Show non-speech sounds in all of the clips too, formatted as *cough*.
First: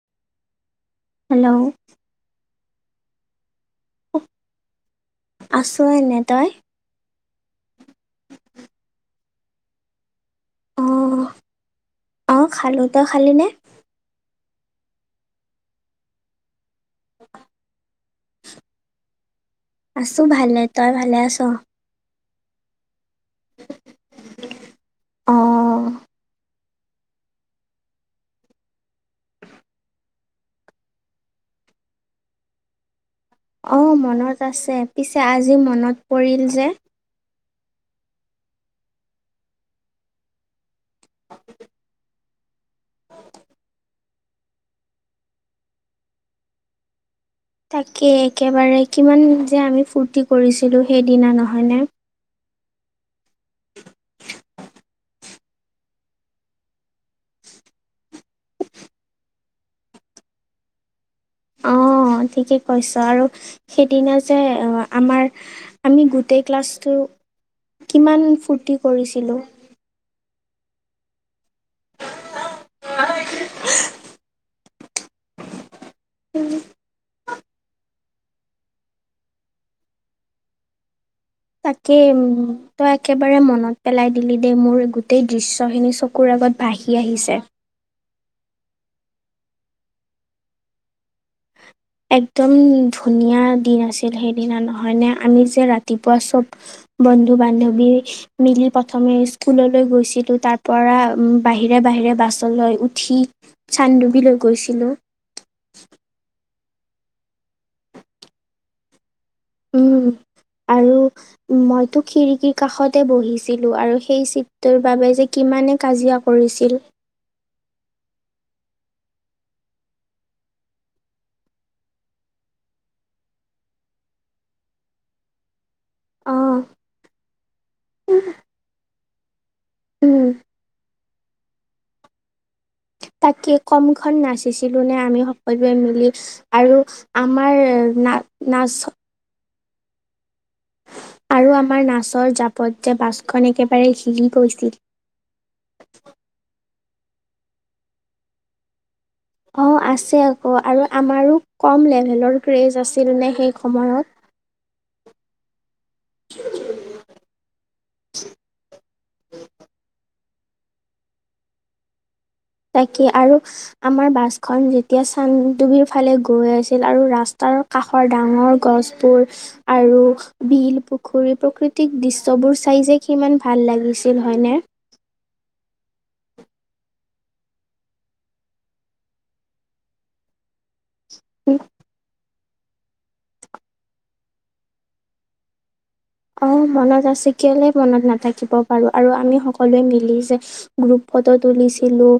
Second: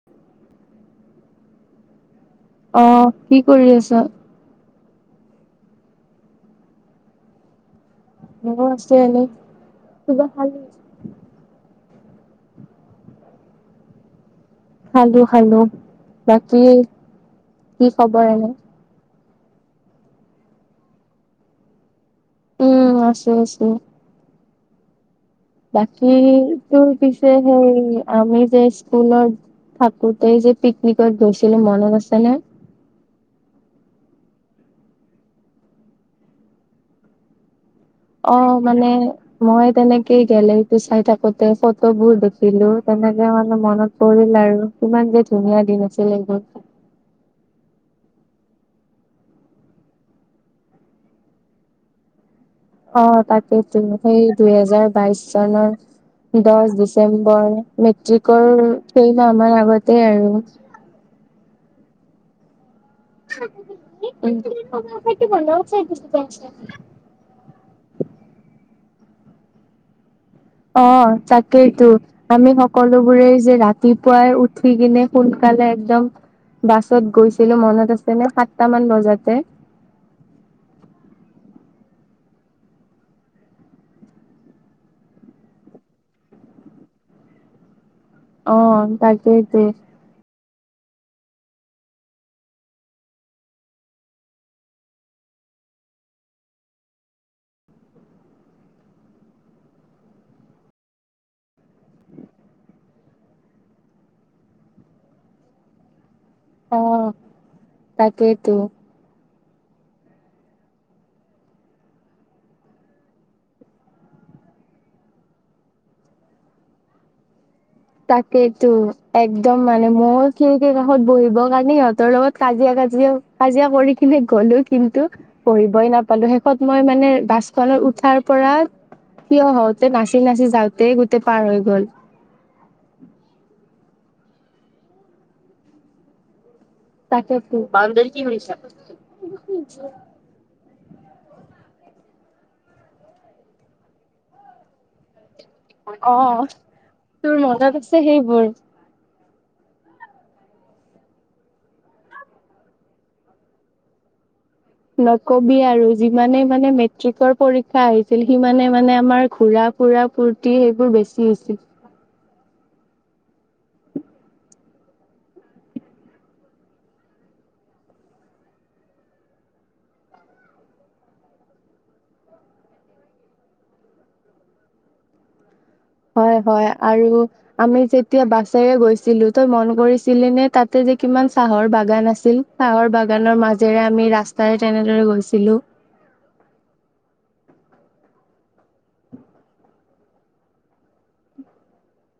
*inaudible* Hello অ কি কৰি আছা আছো এনেই তই মইও আছো এনেই কিবা খালি অ অ খালো তই খালি নে খালো খালো বাকী কি খবৰ এনে আছোঁ ভালে তই ভালে আছ উম আছো আছো অ বাকী তোৰ পিছে সেই আমি যে স্কুলত থাকোতেই যে পিকনিকত গৈছিলো মনত আছে নে অ মনত আছে, পিছে আজি মনত পৰিল যে অ মানে মই, তেনেকেই গেলেৰিটো চাই থাকোতে ফটোবোৰ দেখিলো। তেনেকে মানে মনত পৰিল আৰু ইমান যে, ধুনীয়া দিন আছিল এইবোৰ। তাকে একেবাৰে কিমান যে আমি ফুৰ্তি কৰিছিলো, সেইদিনা নহয় নে অ তাকেইতো সেই দুইহেজাৰ বাইছ চনৰ দহ ডিচেম্বৰ মেট্ৰিকৰ কেইমাহ মানৰ আগতে আৰু। অ ঠিকেই। কৈছ আৰু সেইদিনা যে আমাৰ আমি গোটেই ক্লাছটো কিমান ফূৰ্তি কৰিছিলো। অ তাকেইতো আমি সকলোবোৰে যে ৰাতিপুৱাই উঠি কিনে সোনকালে একদম বাছত গৈছিলো, মনত আছে নে সাতটা মান বজাতে। তাকে উম তই, একেবাৰে মনত পেলাই দিলি, দেই মোৰ গোটেই দৃশ্য খিনি চকু চকুৰ আগত ভাহি আহিছে। অ তাকেইতো একদম ধুনীয়া দিন আছিল, সেইদিনা নহয়নে আমি যে ৰাতিপুৱা চব বন্ধু বান্ধৱী - মিলি প্ৰথমে স্কুললৈ গৈছিলো, তাৰ পৰা উম বাহিৰে বাহিৰে বাছলৈ উঠি - চানডুবিলৈ গৈছিলো। অ তাকেইতো। উম, আৰু - মইতো খিৰিকিৰ কাষতে বহিছিলো, আৰু সেই চিতটোৰ বাবে যে কিমানে কাজিয়া - কৰিছিল। তাকেইেতো একদম মানে মোৰ খিৰিকীৰ কাষত বহিবৰ কাৰণে সিহঁতৰ লগত কাজিয়া কাজিয়া - কাজিয়া কৰি কিনে গলো, কিন্তু বহিবই নাপালো অ শেষত মই মানে বাছ - খনত উঠাৰ পৰা ঠিয় হওঁতে নাচি উম নাচি যাওঁতেই গোটেই পাৰ হৈ গল। তাকে কম খন নাচিছিলো নে আমি সকলোৱে মিলি আৰু - আমাৰ তাকেতো। না নাচ - *unintelligible* আৰু আমাৰ নাচৰ জাপত যে বাছখন একেবাৰে হিলি গৈছিল। অ অ, তোৰ মনত আছে সেইবোৰ? অ আছে আকৌ আৰু আমাৰো কম লেভেলৰ ক্ৰেজ আছিল নে সেই সময়ত। ন কবি আৰু। যিমানেই মানে মেট্ৰিকৰ পৰীক্ষা আহিছিল সিমানে মানে আমাৰ ঘুৰা-ফুৰা - ফুুৰ্তি সেইবোৰ বেছি হৈছিল। তাকে আৰু - আমাৰ বাছখন যেতিয়া চানডুবিৰ ফালে গৈ আছিল আৰু ৰাস্তাৰ - কাষৰ ডাঙৰ গছবোৰ আৰু - বিল, পুখুৰী প্ৰাকৃতিক দৃশ্যবোৰ চাই যে কিমান ভাল লাগিছিল হয়নে? হয় হয়, আৰু আমি যেতিয়া বাছেৰে গৈছিলো তই মন কৰিছিলি নে তাতে যে - কিমান চাহৰ বাগান আছিল, চাহৰ বাগানৰ মাজেৰে আমি ৰাস্তাৰে তেনেদৰে গৈছিলো। অ, মনত আছে কেলে মনত নাথাকিব বাৰু আৰু আমি সকলোৱে মিলি যে - গ্ৰুপ ফটো তুলিছিলো,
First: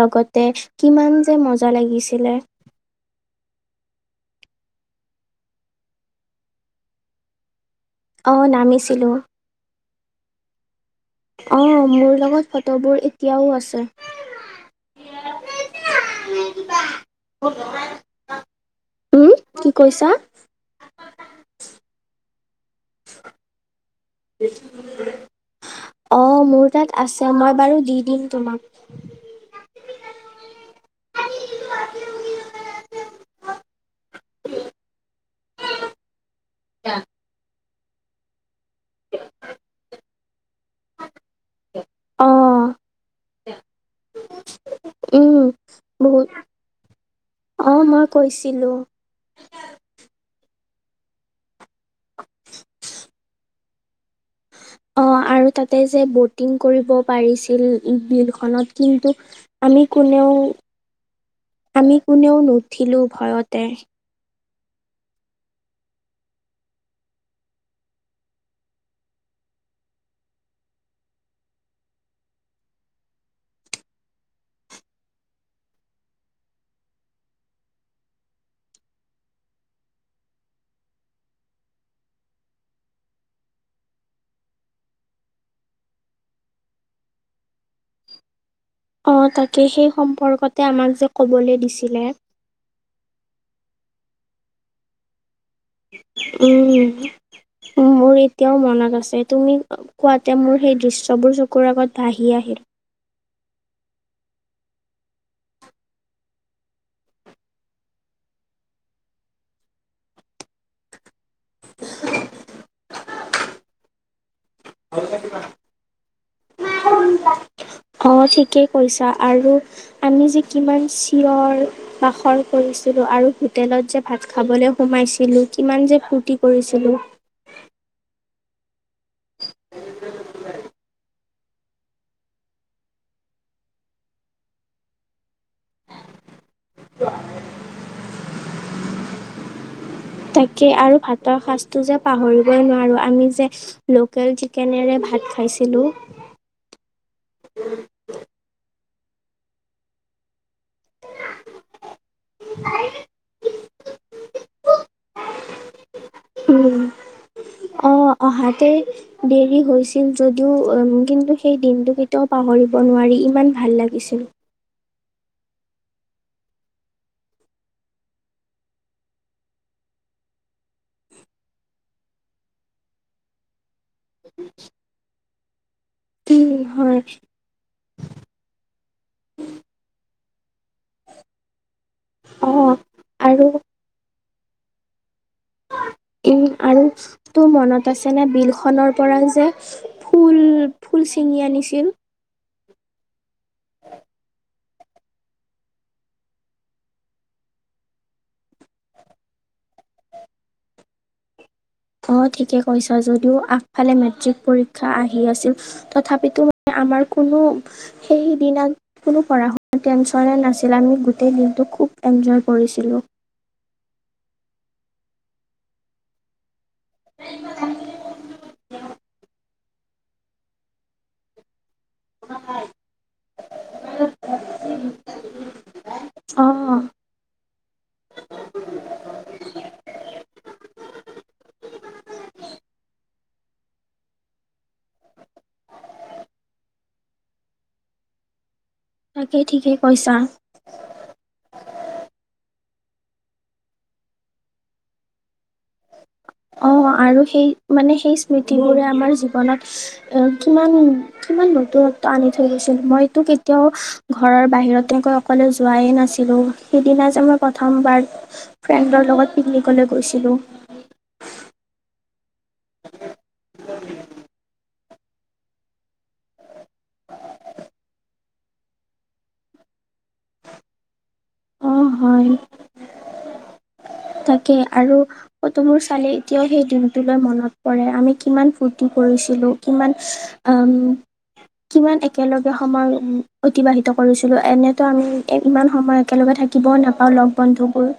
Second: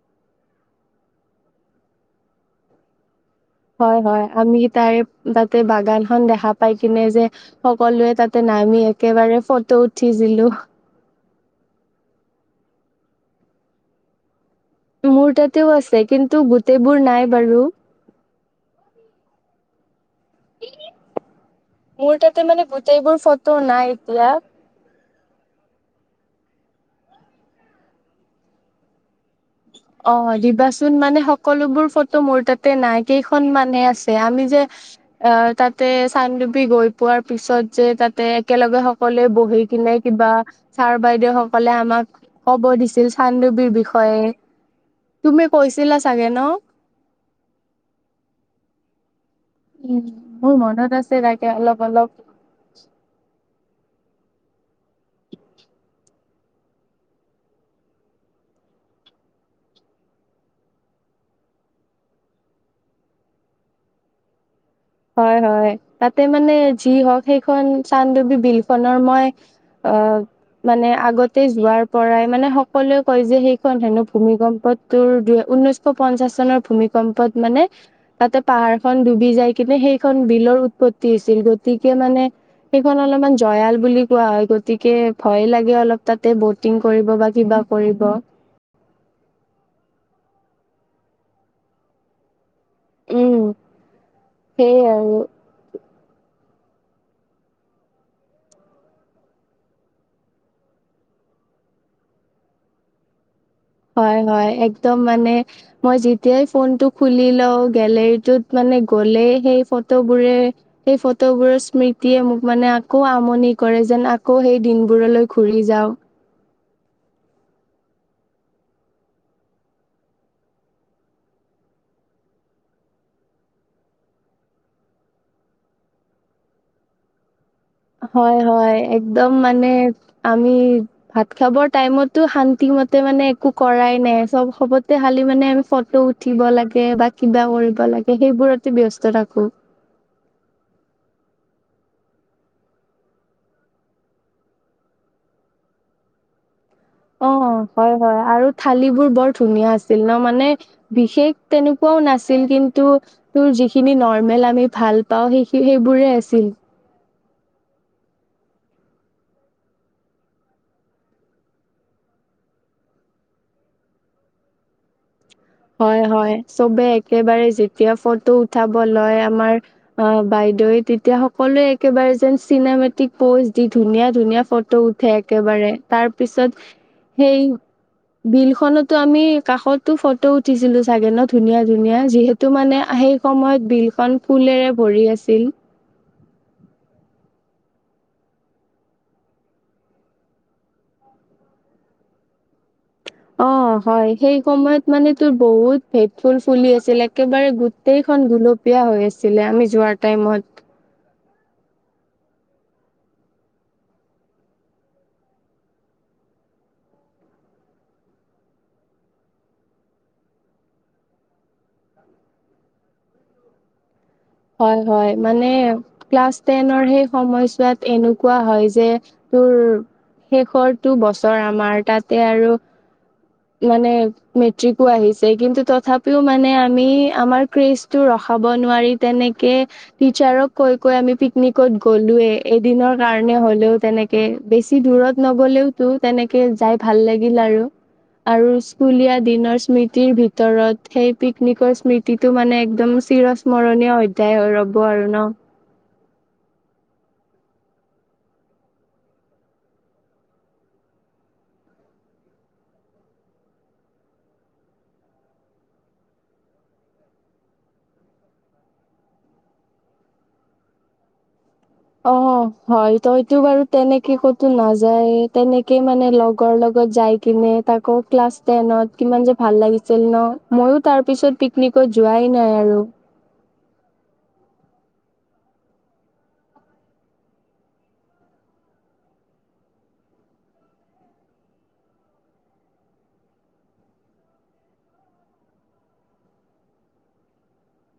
লগতে কিমান যে মজা লাগিছিলে। হয় হয়, আমি তাৰে তাতে বাগানখন দেখা পাই কিনে যে - সকলোৱে অ তাতে নামি নামিছিলো একেবাৰে ফটো উঠিছিলো। অঁ মোৰ লগত ফটোবোৰ এতিয়াও আছে। মোৰ তাতেও আছে, কিন্তু গোটেইবোৰ নাই বাৰু। উম, কি কৈছা? মোৰ তাতে মানে গোটেইবোৰ ফটো নাই এতিয়া। অ, মোৰ তাত আছে মই বাৰু দি দিম তোমাক। অ দিবাচোন মানে সকলোবোৰ ফটো মোৰ তাতে নাই কেইখন মানে আছে। আমি যে - অ তা - তে চানডুপি গৈ পোৱাৰ পিছত যে তাতে একেলগে সকলোৱে বহি কিনে কিবা - ছাৰ-বাইদেউসকলে আমাক অ কব দিছিল চানডুবিৰ বিষয়ে। উম তুমি কৈছিলা চাগে বহুত, ন অ মই কৈছিলো। উম, মোৰ মনত আছে তাকে অলপ অলপ। অ, আৰু তাতে যে ব'টিং কৰিব পাৰিছিল বিলখনত কিন্তু - আমি কোনেও আমি কোনেও নুঠিলো ভয়তে। হয় হয়, তাতে মানে যি হওঁক সেইখন চানডুবিৰ বিলখনৰ মই - অ - মানে আগতে যোৱাৰ পৰাই মানে সকলোৱে কয় যে সেইখন হেনো ভূমিকম্পত - তোৰ দুৰ ঊনৈশ পঞ্চাশ চনৰ ভূমিকম্পত মানে তাতে পাহাৰ খন ডুবি যায় কিন্তু সেইখন বিলৰ উৎপত্তি হৈছিল গতিকে মানে সেইখন অলপমান জয়াল বুলি কোৱা হয় গতিকে ভয় লাগে অলপ তাতে বহুত টিং কৰিব বা কিবা কৰিব অঁ তাকে সেই সম্পৰ্কতে আমাক যে ক'বলে দিছিলে উম সেই আৰু উম মোৰ এতিয়াও মনত আছে তুমি শুৱা টাইমত সেই দৃশ্যবোৰ চকুৰ আগত ভাহি আহে হয় হয় একদম মানে মই যেতিয়াই ফোনটো খুলি লও গলেৰীটোত মানে গ'লে সেই ফ'টবোৰে সেই ফটোবোৰৰ স্মৃতিয়ে মোক মানে আকৌ আমনি কৰে যেন আ আকৌ সেই দিনবোৰলৈ ঘূৰি যাওঁ অ ঠিকেই কৈছা আৰু আমি যে কিমান চিঞৰ বাখৰ কৰিছিলো আৰু হোটেলত যে ভাত খাবলৈ সোমাইছিলো কিমান যে ফূৰ্তি কৰিছিলো হয় হয় একদম মানে আমি ভাত খাবৰ টাইমতো শান্তি মতে মানে একো কৰাই নাই চব চব সমতে খালি মানে আমি ফটো উঠিব লাগে বা কিবা কৰিব লাগে সেইবোৰতে ব্যস্ত থাকো তাকে আৰু ভাতৰ সাঁজটো যে পাহৰিবই নোৱাৰোঁ আমি যে লোকেল চিকেনেৰে ভাত খাইছিলোঁ অ হয় হয় আৰু থালিবোৰ বৰ ধুনীয়া আছিল ন মানে বিশেষ তেনেকুৱাও নাছিল কিন্তু তোৰ যিখিনি নৰ্মেল আমি ভাল পাওঁ সেই সেইবোৰে আছিল অ অহাতেই দেৰি হৈছিল যদিও কিন্তু সেই দিনটো কেতিয়াও পাহৰিব নোৱাৰি ইমান ভাল লাগিছিল হয় হয় চবে একেবাৰে যেতিয়া ফটো উঠাব লয় আমাৰ অ বাইদেউৱে তেতিয়া সকলোৱে একেবাৰে যেন চিনেমেটিক প'জ দি ধুনীয়া ধুনীয়া ফট ফটো উঠে একেবাৰে তাৰপিছত উম হয় সেই বিল খনতো আমি কাষতো ফট উঠিছিলো চাগে ন ধুনীয়া ধুনীয়া যিহেতু অ মানে আ হেই আৰু সময়ত বিলখন ফুলৰে ভৰি আছিল উম আৰু তোৰ মনত আছে নে বিল খনৰ পৰা যে ফুল ফুল চিঙি আনিছিল অ হয় সেই সময়ত মানে তোৰ বহুত ভেদ ফুল ফুলি আছিলে একেবাৰে গোট গোটেইখন গুলপীয়া হৈ আছিলে আমি যোৱাৰ টাইমত অ ঠিকে কৈছ যদিও আগফালে মেট্ৰিক পৰীক্ষা আহি আছিল তথাপিতো ম আমাৰ কোনো সেই দিনা কোনো পঢ়া শুনা টেনচনে নাছিলে আমি গোটেই দিনটো খুব এনজয় কৰিছিলোঁ হয় হয় মানে ক্লাছ টেনৰ সেই সময়ছোৱাত এনেকুৱা হয় যে তোৰ শেষৰটো বছৰ আমাৰ তাতে আৰু মানে মেট্ৰিকো আহিছে কিন্তু তথাপিও অ মানে আমি আমাৰ ক্ৰেজ টো ৰখাব নোৱাৰি তেনেকে টিচাৰক কৈ কৈ আমি পিকনিকত গ'লোয়ে এদিনৰ কাৰণে হলেও তেনেকে বেছি দূৰত নগলেও টো তেনেকে যাই ভাল লাগিল আৰু আৰু স্কুলীয়া তাকে দিনৰ ঠিকেই স্মৃতিৰ কৈছা ভিতৰত সেই পিকনিকৰ স্মৃতিটো মানে একদম চিৰ স্মৰণীয় অধ্যায় হৈ ৰ'ব আৰু ন অঁ আৰু সেই মানে সেই স্মৃতিবোৰে আমাৰ জীৱনত এ কিমান কিমান নতুনত্ব আনি থৈ গৈছিল মইতো কেতিয়াও ঘৰৰ বাহিৰত তেনেকৈ অকলে যোৱাই নাছিলো সেইদিনা যে মই প্ৰথমবাৰ ফ্ৰেণ্ডৰ লগত পিকনিকলৈ গৈছিলো। অ হয় তইতো এইটো বাৰু তেনেকে ক'তো নাযায় তেনেকে মানে লগৰ লগত যাই কিনে তাকো ক্লাছ টেনত কিমান যে ভাল লাগিছিল ন মইও তাৰপিছত পিক নিকত অ' হয় যোৱাই নাই আৰু। তাকে আৰু ফটো বোৰ চালে এতিয়াও সেই দিনটোলৈ মনত পৰে আমি কিমান ফূৰ্তি কৰিছিলো কিমান আ ম কিমান একেলগে সময় অতিবাহিত কৰিছিলো এনেতো আমি ইমান সময় একেলগে থা কিব নাপাওঁ লগ বন্ধুবোৰ।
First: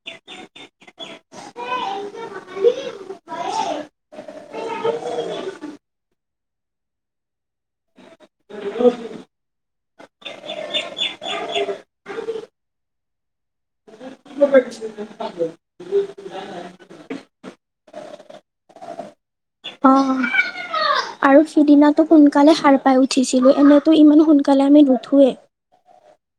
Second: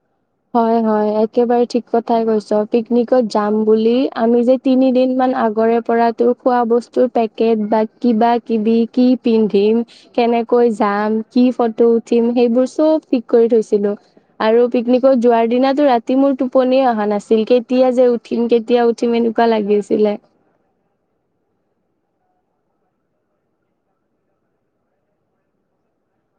*inaudible* হয় হয় একেবাৰে ঠিক কথাই কৈছ পিকনিকত যাম বুলি আমি যে তিনি দিন মান আগৰে পৰা তোৰ খোৱা বস্তুৰ পেকেট বা কিবা কিবি কি পিন্ধিম কেনকৈ যাম কি ফটো উঠিম সেইবোৰ চব ঠিক কৰি থৈছিলো। আৰু পিকনিকত *unintelligible* যোৱাৰ দিনাৰটো ৰাতি মোৰ টোপনিয়ে অহা নাছিল কেতিয়া যে উঠিম কেতিয়া উঠিম এনে অঁহ আৰু সিদিনাটো সোনকালে সাৰ পাই উঠিছিলোঁ এনেইতো ইমান সোনকালে আমি নুঠোৱে।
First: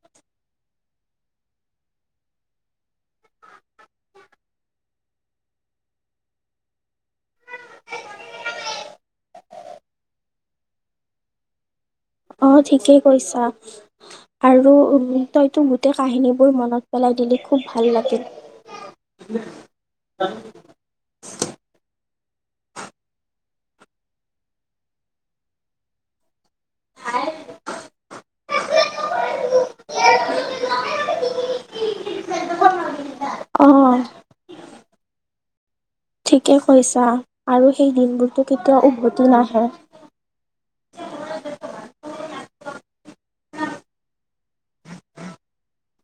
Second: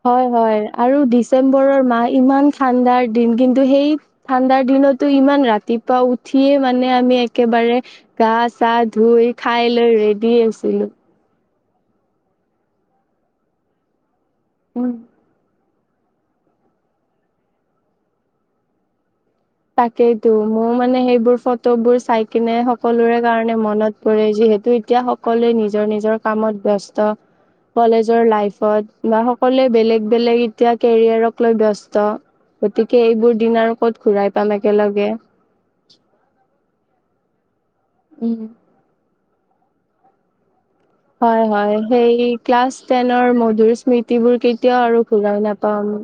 হয় হয় আৰু ডিচেম্বৰৰ মাহ ইমান ঠাণ্ডাৰ দিন কিন্তু সেই ঠাণ্ডাৰ দিনতটো ইমান ৰাতিপুৱা উঠিয়ে মানে আমি একেবাৰে গা চা ধুই খাই লৈ ৰেডি আছিলো। অ ঠিকেই কৈছা আৰু উম তইতো গোটেই কাহিনীবোৰ মনত পেলাই দিলে খুব ভাল লাগিল। তাকেইতো মোৰ মানে সেইবোৰ ফ টোবোৰ চাই কিনে সকলোৰে কাৰণে মনত পৰে যিহেতু এতিয়া সকলোৱে নিজৰ নিজৰ কামত ব্যস্ত। কলেজৰ লাইফত বা সকলোৱে বেলেগ বেলেগ এতিয়া কেৰিয়াৰক লৈ ব্যস্ত। গতিকে এইবোৰ দিন অ আৰু ক'ত ঘুৰাই পাম একেলগে। ঠিকে কৈছা আৰু সেই উম দিনবোৰতো কেতিয়াও উভতি নাহে। হয় হয় সেই ক্লাছ টেনৰ মধুৰ স্মৃতি বোৰ কেতিয়াও আৰু ঘূৰাই নাপাম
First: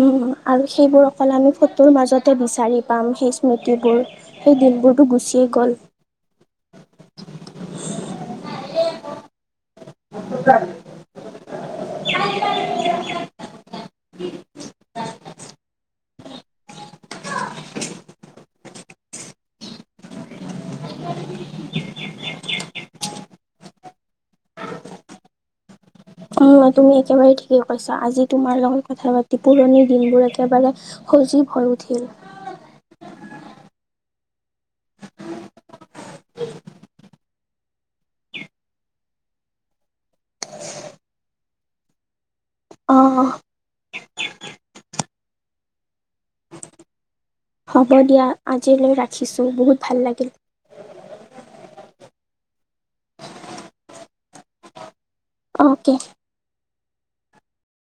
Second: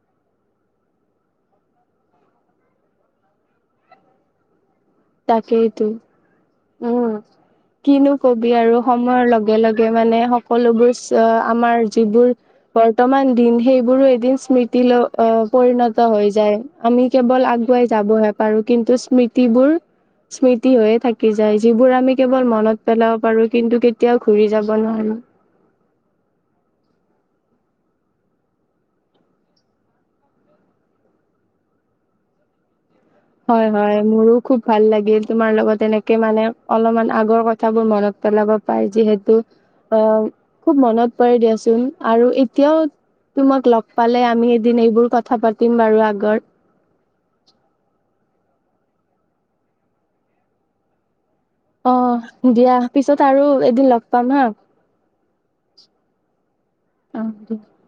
উম আৰু সেইবোৰ অকল আমি ফটোৰ মাজতে বিচাৰি পাম সেই স্মৃতিবোৰ। সেই দিনবোৰতো গুচিয়েই গ'ল। উম কিনো কবি আৰু সময়ৰ লগে লগে মানে সকলোবোৰ আ আমাৰ যিবোৰ বৰ্তমান দিন সেইবোৰো এদিন স্মৃতি ল পৰিণত হৈ যায়। আমি কেৱল আগুৱাই যাবহে পাৰো কিন্তু স্মৃতিবোৰ স্মৃতি হৈয়ে থা কি যায় যিবোৰ আমি কেৱল মনত পেলাব পাৰো কিন্তু কেতিয়াও ঘুৰি যাব নোৱাৰো। উম তুমি একেবাৰে ঠিকেই কৈছা, তোমাৰ লগত কথা পাতি পুৰণি দিনবোৰ একেবাৰে সজীৱ হৈ উঠিল। হয় হয়, মোৰো খুব ভাল লাগিল, তোমাৰ লগত এনেকে মানে অলপমান আগৰ কথাবোৰ মনত পেলাব পাই যিহেতু অ' খুব মনত পৰে দিয়াচোন আৰু এতিয়াও অ তোমাক লগ পালে আমি এইদিন এইবোৰ কথা পাতিম বাৰু আগৰ। হ'ব দিয়া আজিলৈ ৰাখিছো, বহুত ভাল লাগিল। অহ', দিয়া পিছত আৰু এদিন লগ পাম হা। অ'কে। অ', কে